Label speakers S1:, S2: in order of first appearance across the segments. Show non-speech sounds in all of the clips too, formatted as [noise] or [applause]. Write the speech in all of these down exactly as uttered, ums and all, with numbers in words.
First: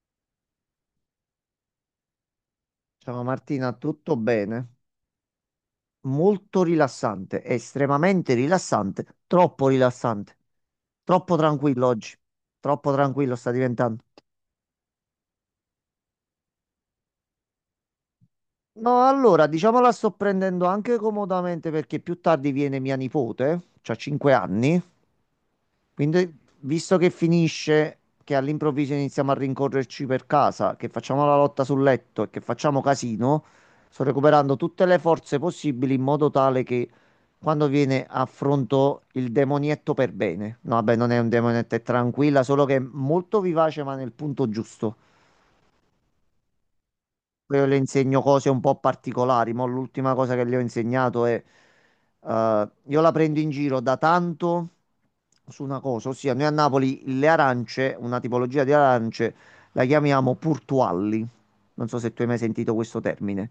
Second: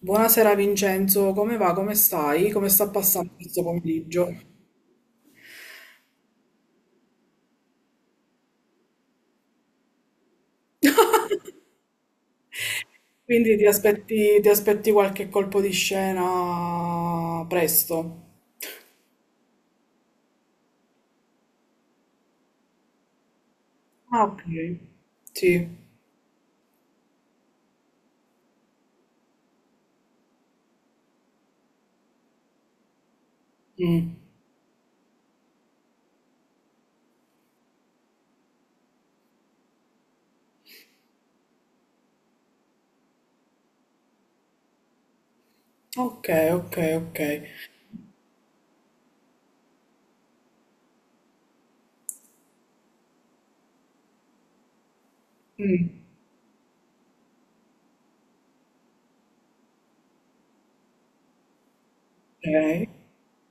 S1: Buonasera Vincenzo, come va? Come stai? Come sta
S2: Ciao
S1: passando questo
S2: Martina, tutto
S1: pomeriggio?
S2: bene? Molto rilassante, estremamente rilassante, troppo rilassante, troppo tranquillo oggi, troppo tranquillo sta
S1: Quindi ti
S2: diventando.
S1: aspetti, ti aspetti qualche colpo di scena presto?
S2: No, allora, diciamo la sto prendendo anche comodamente perché più tardi viene mia nipote, c'ha
S1: Ah,
S2: cinque
S1: ok.
S2: anni,
S1: Sì.
S2: Quindi, visto che finisce, che all'improvviso iniziamo a rincorrerci per casa, che facciamo la lotta sul letto e che facciamo casino, sto
S1: Mm.
S2: recuperando tutte le forze possibili in modo tale che quando viene affronto il demonietto per bene. No, vabbè, non è un demonietto, è tranquilla, solo che è molto vivace, ma nel punto giusto.
S1: Ok, ok, ok.
S2: Poi io le insegno cose un po' particolari, ma l'ultima cosa che le ho insegnato è, eh, io la prendo in giro da tanto su una
S1: Mm,
S2: cosa, ossia noi a Napoli le arance, una tipologia di arance, la chiamiamo purtualli. Non so se tu hai mai sentito
S1: ok.
S2: questo termine.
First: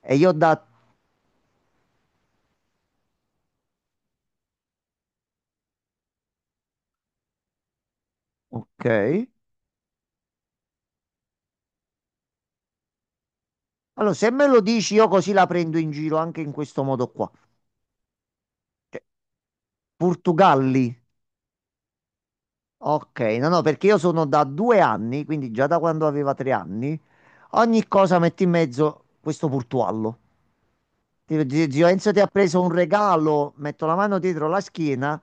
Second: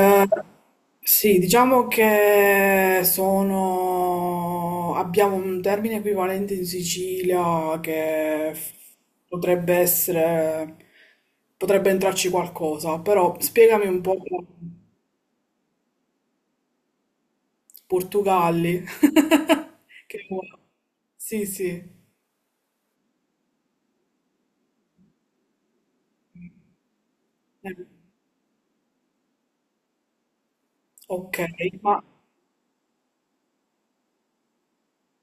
S2: E io da...
S1: sì, diciamo che sono... abbiamo un termine equivalente in Sicilia che f-
S2: Ok.
S1: potrebbe essere... potrebbe entrarci qualcosa, però spiegami un
S2: Allora,
S1: po'.
S2: se me lo dici, io così la prendo in giro anche in questo modo qua.
S1: Portugalli.
S2: Cioè,
S1: [laughs] Che...
S2: Portugalli.
S1: Sì, sì.
S2: Ok, no, no, perché io sono da due anni, quindi già da quando aveva tre anni.
S1: Eh,
S2: Ogni cosa mette in mezzo questo portuallo.
S1: Ok,
S2: Dico, "Zio- zio
S1: ma...
S2: Enzo ti ha preso un regalo, metto la mano dietro la schiena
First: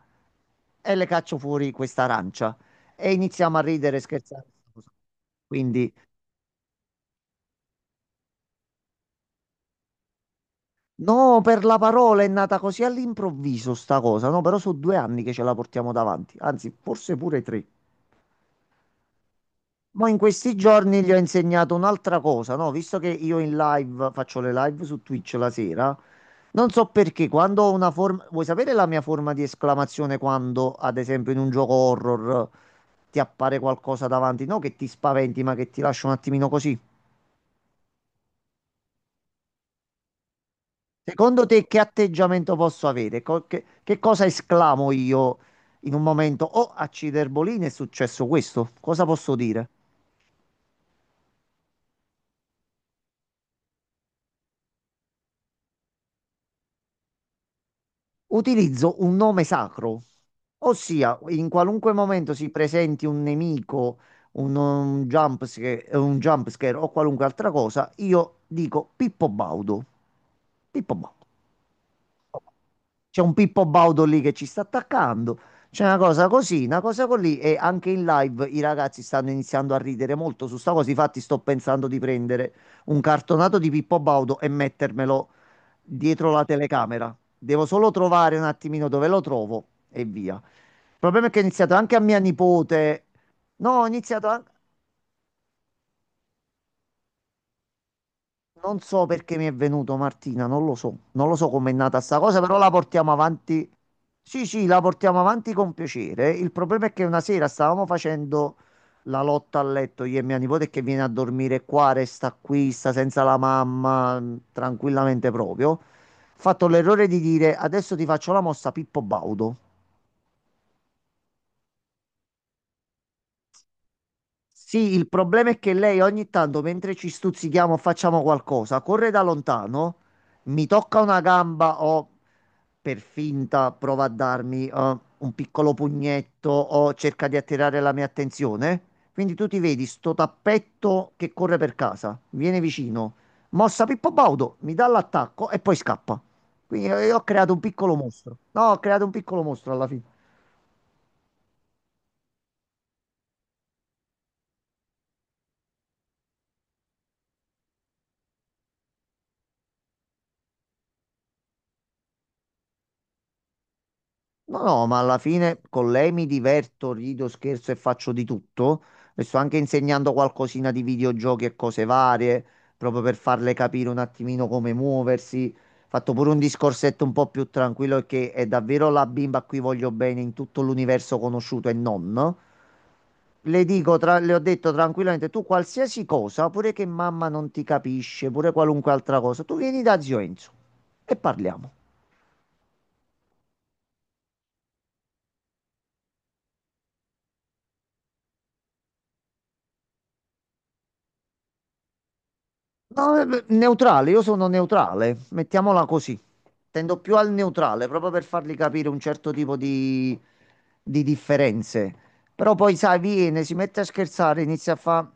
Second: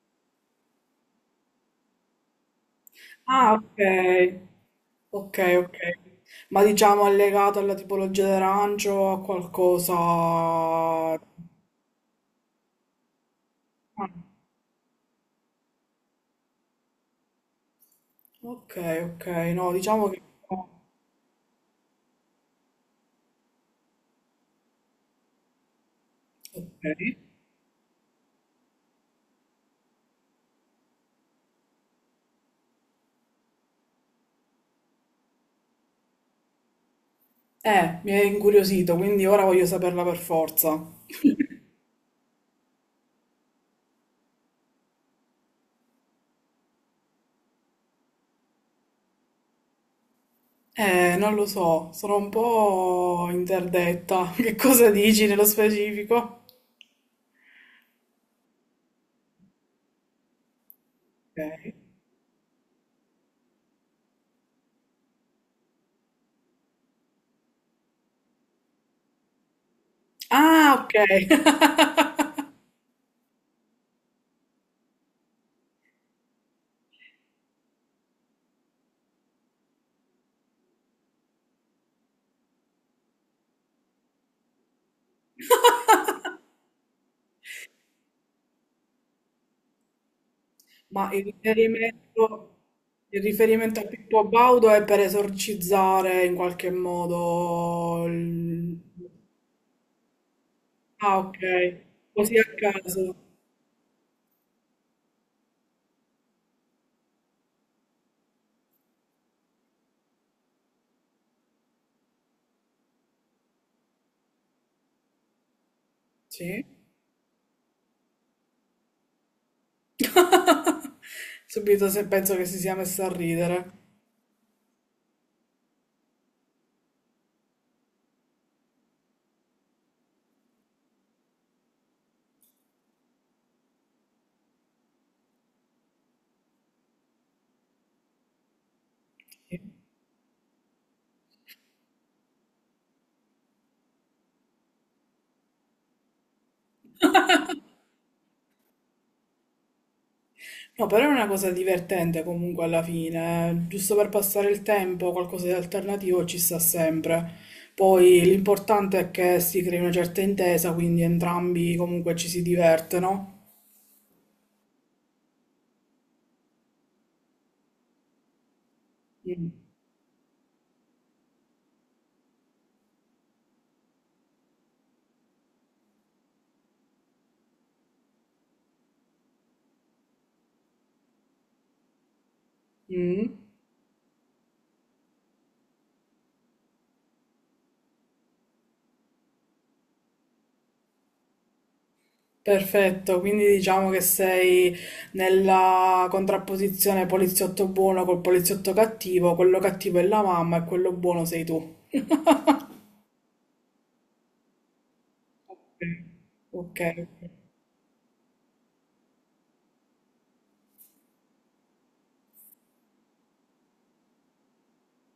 S2: e le caccio fuori questa arancia." E
S1: Ah,
S2: iniziamo a ridere e
S1: ok.
S2: scherzare.
S1: Ok, ok.
S2: Quindi,
S1: Ma diciamo è legato alla tipologia d'arancio o a qualcosa...
S2: no, per la parola è nata così all'improvviso sta
S1: Ah,
S2: cosa, no? Però sono due anni che ce la portiamo davanti, anzi, forse pure tre.
S1: ok, ok, no,
S2: Mo'
S1: diciamo
S2: in
S1: che...
S2: questi giorni gli ho insegnato un'altra cosa, no? Visto che io in live faccio le live su Twitch la sera, non
S1: Ok.
S2: so perché quando ho una forma. Vuoi sapere la mia forma di esclamazione quando, ad esempio, in un gioco horror ti appare qualcosa davanti? No, che ti spaventi, ma che ti lascia un attimino così.
S1: Eh, mi è incuriosito, quindi ora voglio saperla per forza.
S2: Secondo te, che atteggiamento posso avere? Co- che, che cosa esclamo io in un momento? Oh, a Ciderbolini è successo questo. Cosa posso dire?
S1: Eh, non lo so, sono un po' interdetta. [laughs] Che cosa dici nello specifico?
S2: Utilizzo un nome sacro, ossia in
S1: Ok.
S2: qualunque momento si presenti un nemico, un, un jump scare, un jump scare o qualunque altra cosa, io dico Pippo Baudo.
S1: Ah,
S2: Pippo
S1: ok.
S2: Baudo. C'è un Pippo Baudo lì che ci sta attaccando. C'è una cosa così, una cosa così e anche in live i ragazzi stanno iniziando a ridere molto su sta cosa. Infatti sto pensando di prendere un cartonato di Pippo Baudo e mettermelo dietro la telecamera. Devo solo trovare un attimino dove lo trovo e via.
S1: [laughs]
S2: Il
S1: Ma il
S2: problema è che ho iniziato anche a mia
S1: riferimento,
S2: nipote.
S1: il riferimento
S2: No,
S1: a
S2: ho
S1: Pippo
S2: iniziato a-
S1: Baudo è per esorcizzare in qualche modo il...
S2: Non so perché mi è venuto Martina, non lo so,
S1: Ah,
S2: non lo
S1: ok.
S2: so com'è nata sta
S1: Così
S2: cosa,
S1: a
S2: però la portiamo
S1: caso.
S2: avanti. Sì, sì, la portiamo avanti con piacere. Il problema è che una sera stavamo facendo la lotta a letto io e mia nipote che viene a dormire qua, resta qui, sta senza la mamma, mh, tranquillamente proprio. Ho
S1: Sì.
S2: fatto l'errore di dire adesso ti faccio la mossa Pippo Baudo.
S1: [laughs] Subito se penso che si sia messa a ridere.
S2: Sì, il problema è che lei ogni tanto, mentre ci stuzzichiamo, facciamo qualcosa, corre da lontano, mi tocca una gamba o per finta prova a darmi eh, un piccolo pugnetto o cerca di attirare la mia attenzione. Quindi tu
S1: Sì.
S2: ti vedi sto tappetto che corre per casa, viene vicino, mossa Pippo Baudo, mi dà l'attacco e poi scappa. Quindi eh, io ho creato un piccolo mostro. No, ho creato un piccolo mostro alla fine.
S1: No, però è una cosa divertente comunque alla fine, eh. Giusto per passare il tempo, qualcosa di alternativo ci sta sempre. Poi l'importante è che si crei una certa intesa, quindi entrambi comunque ci si diverte, no?
S2: No, no, ma alla fine con lei mi diverto, rido, scherzo e faccio di tutto. Le sto
S1: Mm.
S2: anche insegnando qualcosina di videogiochi e cose varie, proprio per farle capire un attimino come muoversi. Fatto pure un discorsetto un po' più tranquillo perché è davvero la bimba a cui voglio bene in tutto l'universo conosciuto e non.
S1: Mm.
S2: Le dico, tra- le ho detto tranquillamente, tu qualsiasi cosa, pure che mamma non ti capisce, pure qualunque altra cosa, tu vieni da zio Enzo e parliamo.
S1: Perfetto, quindi diciamo che sei nella contrapposizione poliziotto buono col poliziotto cattivo, quello cattivo è la mamma e quello buono sei tu.
S2: No, eh, neutrale, io sono neutrale, mettiamola così.
S1: Ok,
S2: Tendo più
S1: ok.
S2: al neutrale, proprio per fargli capire un certo tipo di, di, differenze. Però poi, sai, viene, si mette a scherzare, inizia a fa...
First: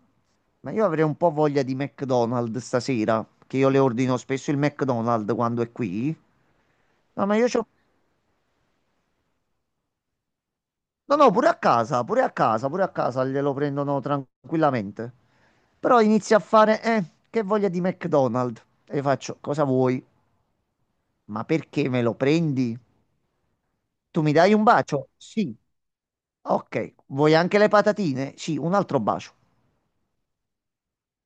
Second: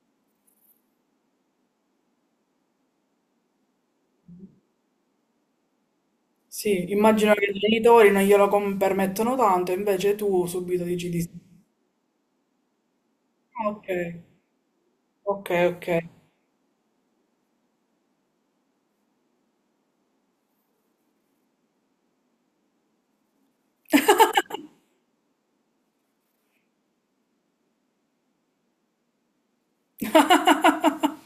S2: Ma io avrei un po' voglia di McDonald's stasera, che io le ordino spesso il McDonald's quando è qui.
S1: Sì,
S2: No,
S1: immagino
S2: ma
S1: che
S2: io
S1: i
S2: c'ho...
S1: genitori non glielo com- permettono tanto, invece tu subito dici
S2: No,
S1: di sì.
S2: no, pure a casa, pure a casa, pure a casa glielo
S1: Ok,
S2: prendono tranquillamente.
S1: ok, ok.
S2: Però inizia a fare, eh, che voglia di McDonald's. E faccio, cosa vuoi? Ma perché me lo prendi? Tu mi dai un bacio? Sì. Ok. Vuoi anche le patatine? Sì, un altro bacio.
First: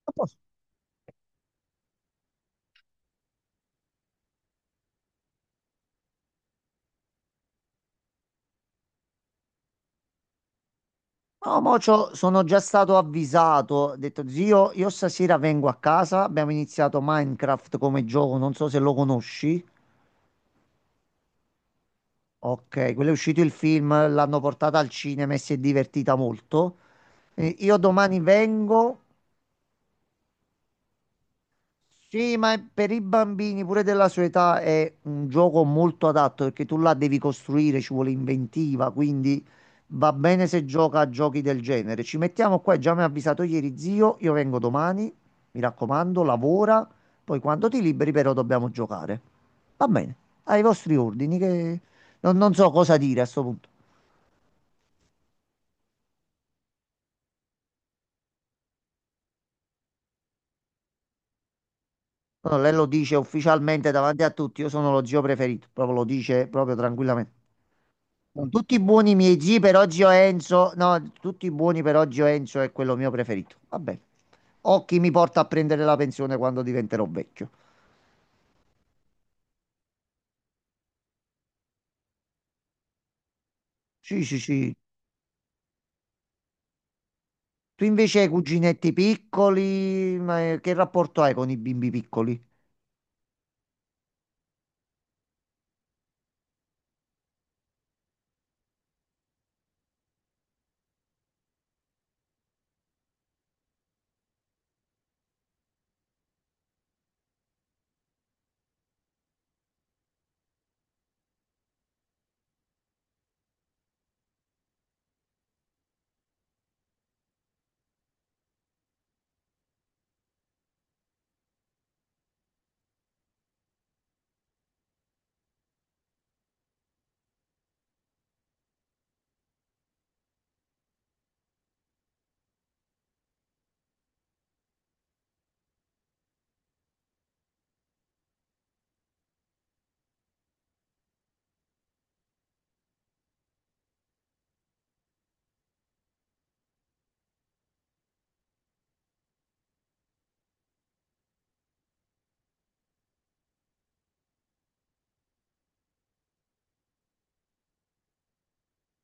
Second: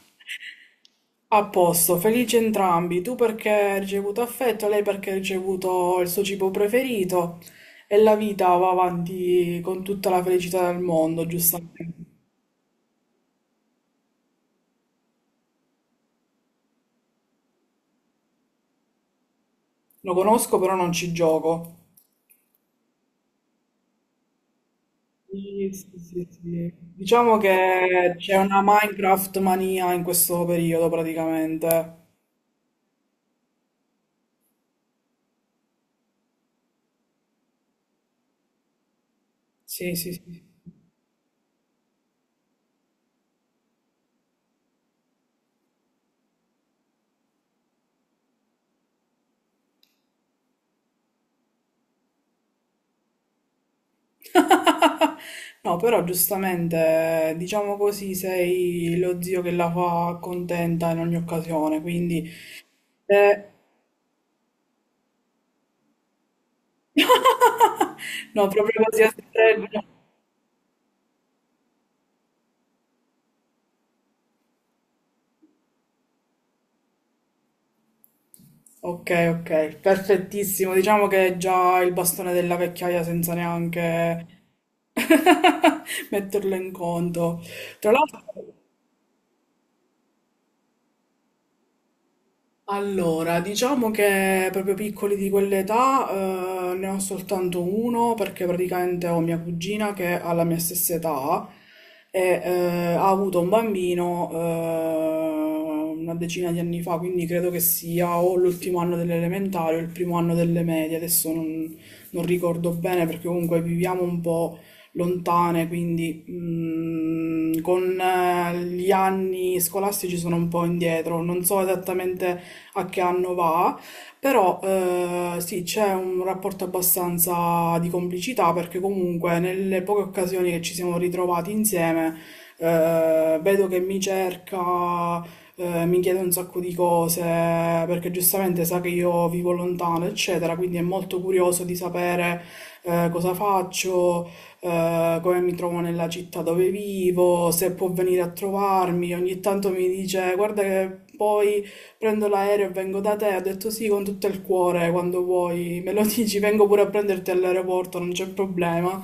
S2: A posto.
S1: A posto, felici entrambi. Tu perché hai ricevuto affetto, lei perché ha ricevuto il suo cibo preferito e la vita va avanti con tutta la felicità del mondo,
S2: No, mo
S1: giustamente.
S2: c'ho- sono già stato avvisato. Ho detto, zio, io stasera vengo a casa. Abbiamo iniziato Minecraft come gioco. Non so se lo conosci.
S1: Lo conosco, però non ci gioco.
S2: Ok, quello è uscito il film, l'hanno portata al cinema e si è
S1: Sì, sì,
S2: divertita
S1: sì, sì.
S2: molto.
S1: Diciamo
S2: Eh, io
S1: che
S2: domani
S1: c'è una
S2: vengo.
S1: Minecraft mania in questo periodo praticamente.
S2: Sì, ma per i bambini pure della sua età è un gioco molto adatto perché tu la devi costruire, ci vuole inventiva, quindi
S1: Sì, sì,
S2: va
S1: sì.
S2: bene se gioca a giochi del genere. Ci mettiamo qua, già mi ha avvisato ieri zio, io vengo domani, mi raccomando, lavora, poi quando ti liberi però dobbiamo giocare. Va bene, ai vostri ordini che non, non so cosa dire a sto punto.
S1: [laughs] No, però giustamente, diciamo così, sei lo zio che la fa contenta in ogni occasione, quindi...
S2: No, lei lo dice
S1: eh,
S2: ufficialmente davanti a tutti, io sono lo zio preferito, proprio lo dice proprio tranquillamente.
S1: [laughs] No,
S2: Con tutti i
S1: proprio così a
S2: buoni miei zii per
S1: stretto.
S2: oggi ho Enzo. No, tutti i buoni per oggi ho Enzo è quello mio preferito. Vabbè. Ho chi mi porta a prendere la pensione quando diventerò vecchio.
S1: Ok, ok, perfettissimo. Diciamo che è già il bastone della vecchiaia senza
S2: Sì,
S1: neanche
S2: sì, sì.
S1: [laughs] metterlo in conto.
S2: Tu
S1: Tra
S2: invece
S1: l'altro...
S2: hai cuginetti piccoli, ma eh, che rapporto hai con i bimbi piccoli?
S1: Allora, diciamo che proprio piccoli di quell'età eh, ne ho soltanto uno perché praticamente ho mia cugina che ha la mia stessa età e eh, ha avuto un bambino eh, una decina di anni fa, quindi credo che sia o l'ultimo anno delle elementari o il primo anno delle medie, adesso non, non ricordo bene perché comunque viviamo un po' lontane, quindi mm, con eh, gli anni scolastici sono un po' indietro, non so esattamente a che anno va, però eh, sì, c'è un rapporto abbastanza di complicità perché comunque nelle poche occasioni che ci siamo ritrovati insieme eh, vedo che mi cerca, eh, mi chiede un sacco di cose perché giustamente sa che io vivo lontano, eccetera, quindi è molto curioso di sapere eh, cosa faccio, eh, come mi trovo nella città dove vivo, se può venire a trovarmi. Ogni tanto mi dice: Guarda, che poi prendo l'aereo e vengo da te, ho detto sì con tutto il cuore, quando vuoi me lo [laughs] dici, vengo pure a prenderti all'aeroporto, non c'è problema.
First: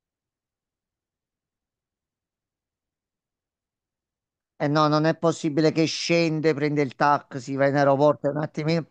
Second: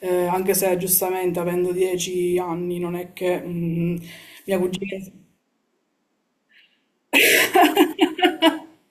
S1: Eh, anche se giustamente avendo dieci anni non è che mm, mia
S2: Eh no,
S1: cugina...
S2: non è possibile che scende, prende il taxi, va in aeroporto un
S1: [laughs]
S2: attimino.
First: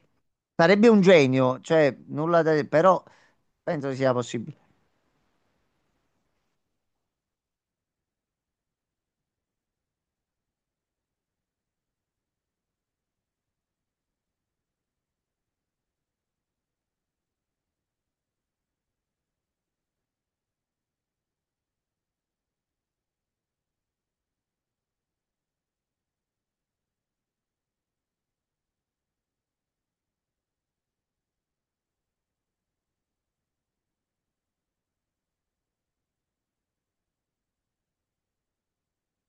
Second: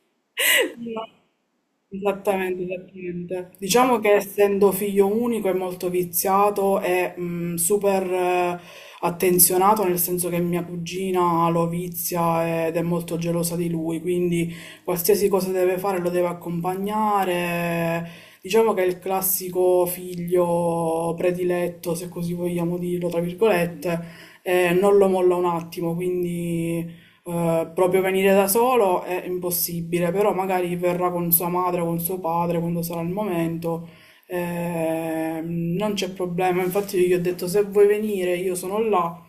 S2: Sarebbe un
S1: No.
S2: genio, cioè nulla da...
S1: Esattamente,
S2: Però
S1: esattamente.
S2: penso
S1: Diciamo
S2: sia
S1: che
S2: possibile.
S1: essendo figlio unico è molto viziato e mh, super eh, attenzionato, nel senso che mia cugina lo vizia ed è molto gelosa di lui, quindi qualsiasi cosa deve fare lo deve accompagnare. Diciamo che è il classico figlio prediletto, se così vogliamo dirlo, tra virgolette, e non lo molla un attimo, quindi eh, proprio venire da solo è impossibile, però magari verrà con sua madre o con suo padre quando sarà il momento. Ehm, non c'è problema. Infatti, io gli ho detto: se vuoi venire, io sono là,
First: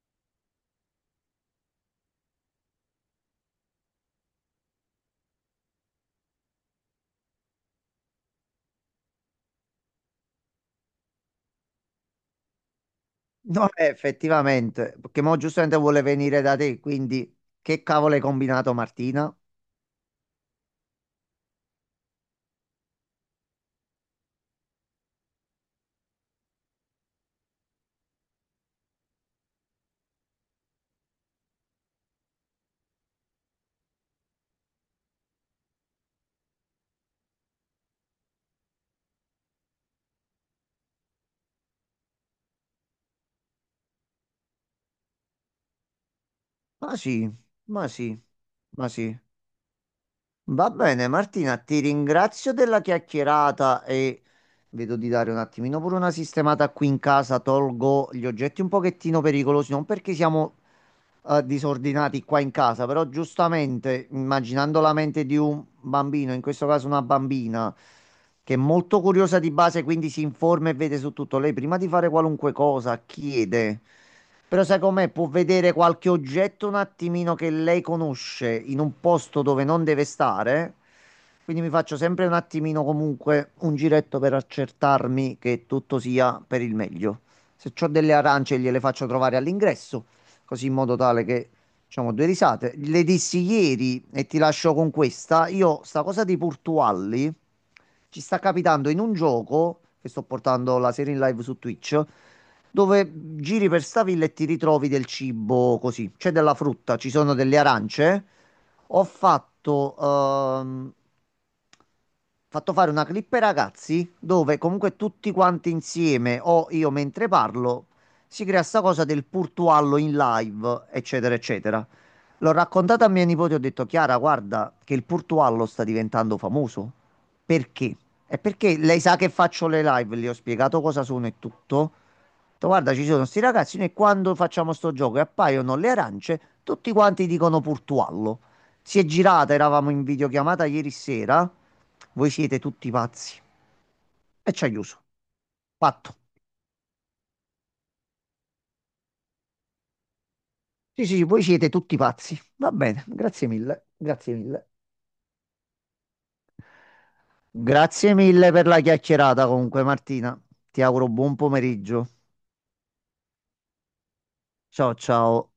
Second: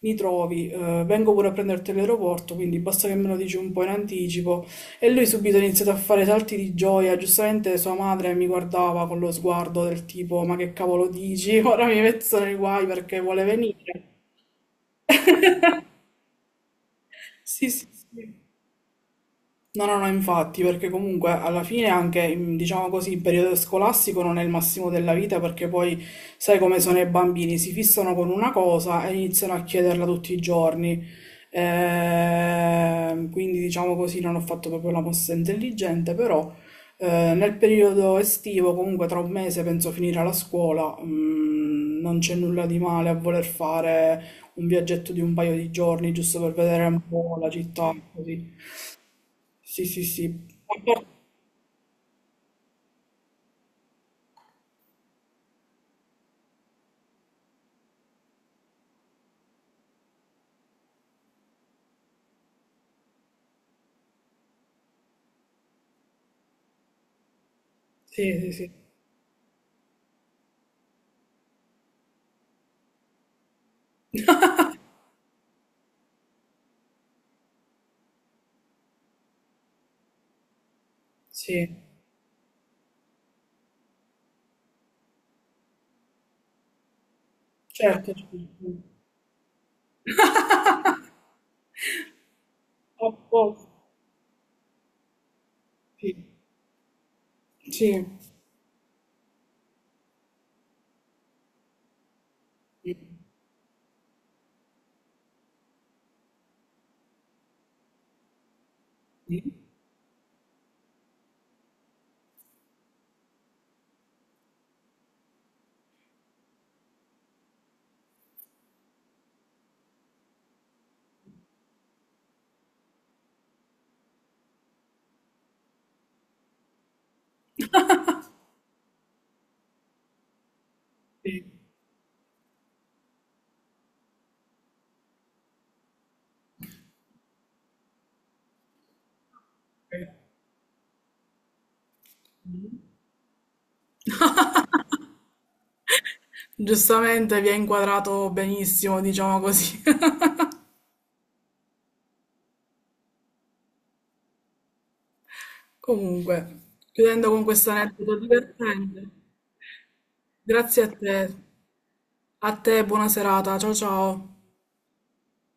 S1: mi trovi, eh, vengo pure a prenderti all'aeroporto. Quindi basta che me lo dici un po' in anticipo. E lui subito ha iniziato a fare salti di gioia. Giustamente sua madre mi guardava con lo sguardo del tipo: Ma che cavolo dici? [laughs] Ora mi metto nei guai perché vuole
S2: No, eh,
S1: venire.
S2: effettivamente, perché mo giustamente vuole venire da te, quindi
S1: Sì,
S2: che
S1: sì,
S2: cavolo hai
S1: sì.
S2: combinato Martina?
S1: No, no, no, infatti, perché comunque alla fine anche, in- diciamo così, il periodo scolastico non è il massimo della vita perché poi sai come sono i bambini, si fissano con una cosa e iniziano a chiederla tutti i giorni. Ehm, quindi diciamo così, non ho fatto proprio la mossa intelligente, però eh, nel periodo estivo, comunque tra un mese penso finire la scuola, mm, non c'è nulla di male a voler fare un viaggetto di un paio di giorni giusto per vedere
S2: Ma
S1: un
S2: sì,
S1: po' la
S2: ma
S1: città,
S2: sì,
S1: così.
S2: ma sì.
S1: Sì, sì, sì.
S2: Va
S1: A par-
S2: bene Martina, ti ringrazio della chiacchierata e vedo di dare un attimino pure una sistemata qui in casa, tolgo gli oggetti un pochettino pericolosi, non perché siamo eh, disordinati qua in casa, però giustamente immaginando la mente di un bambino, in questo caso una bambina,
S1: Sì, sì,
S2: che è
S1: sì,
S2: molto curiosa di base, quindi si informa e vede su tutto, lei prima di fare qualunque cosa chiede. Però sai com'è? Può vedere qualche oggetto un attimino che lei conosce in un posto dove non deve stare. Quindi mi
S1: sì,
S2: faccio sempre un attimino comunque un giretto per accertarmi che tutto sia per il meglio. Se ho
S1: certo,
S2: delle
S1: certo.
S2: arance gliele faccio trovare all'ingresso così in modo tale che diciamo due risate. Le
S1: A
S2: dissi
S1: po-
S2: ieri e ti lascio con questa, io sta cosa
S1: sì,
S2: di Portualli
S1: sì,
S2: ci sta capitando in un gioco che sto portando la serie in live su Twitch
S1: sì,
S2: dove giri per sta villa e ti ritrovi del cibo così, c'è della frutta, ci sono delle arance. Ho
S1: sì,
S2: fatto ehm, fatto fare una clip ai ragazzi dove comunque tutti quanti insieme o io mentre parlo si crea sta cosa del Purtuallo in live, eccetera, eccetera. L'ho raccontata a mia nipote, ho detto, Chiara, guarda che il Purtuallo sta diventando famoso. Perché? È perché lei sa che faccio le live, le ho spiegato cosa sono e
S1: sì.
S2: tutto. Ho detto, guarda, ci sono sti ragazzi, noi quando facciamo sto gioco e appaiono le arance, tutti quanti dicono Purtuallo. Si è girata, eravamo in videochiamata ieri sera, voi siete tutti pazzi. E ci ha chiuso. Fatto.
S1: Giustamente vi ha inquadrato benissimo, diciamo così. [laughs]
S2: Sì, sì, sì, voi siete tutti pazzi. Va bene, grazie mille, grazie mille.
S1: Comunque, chiudendo con questo
S2: Grazie
S1: aneddoto
S2: mille per la
S1: divertente,
S2: chiacchierata comunque, Martina. Ti
S1: grazie a
S2: auguro
S1: te.
S2: buon pomeriggio.
S1: A te, buona serata. Ciao ciao.
S2: Ciao, ciao.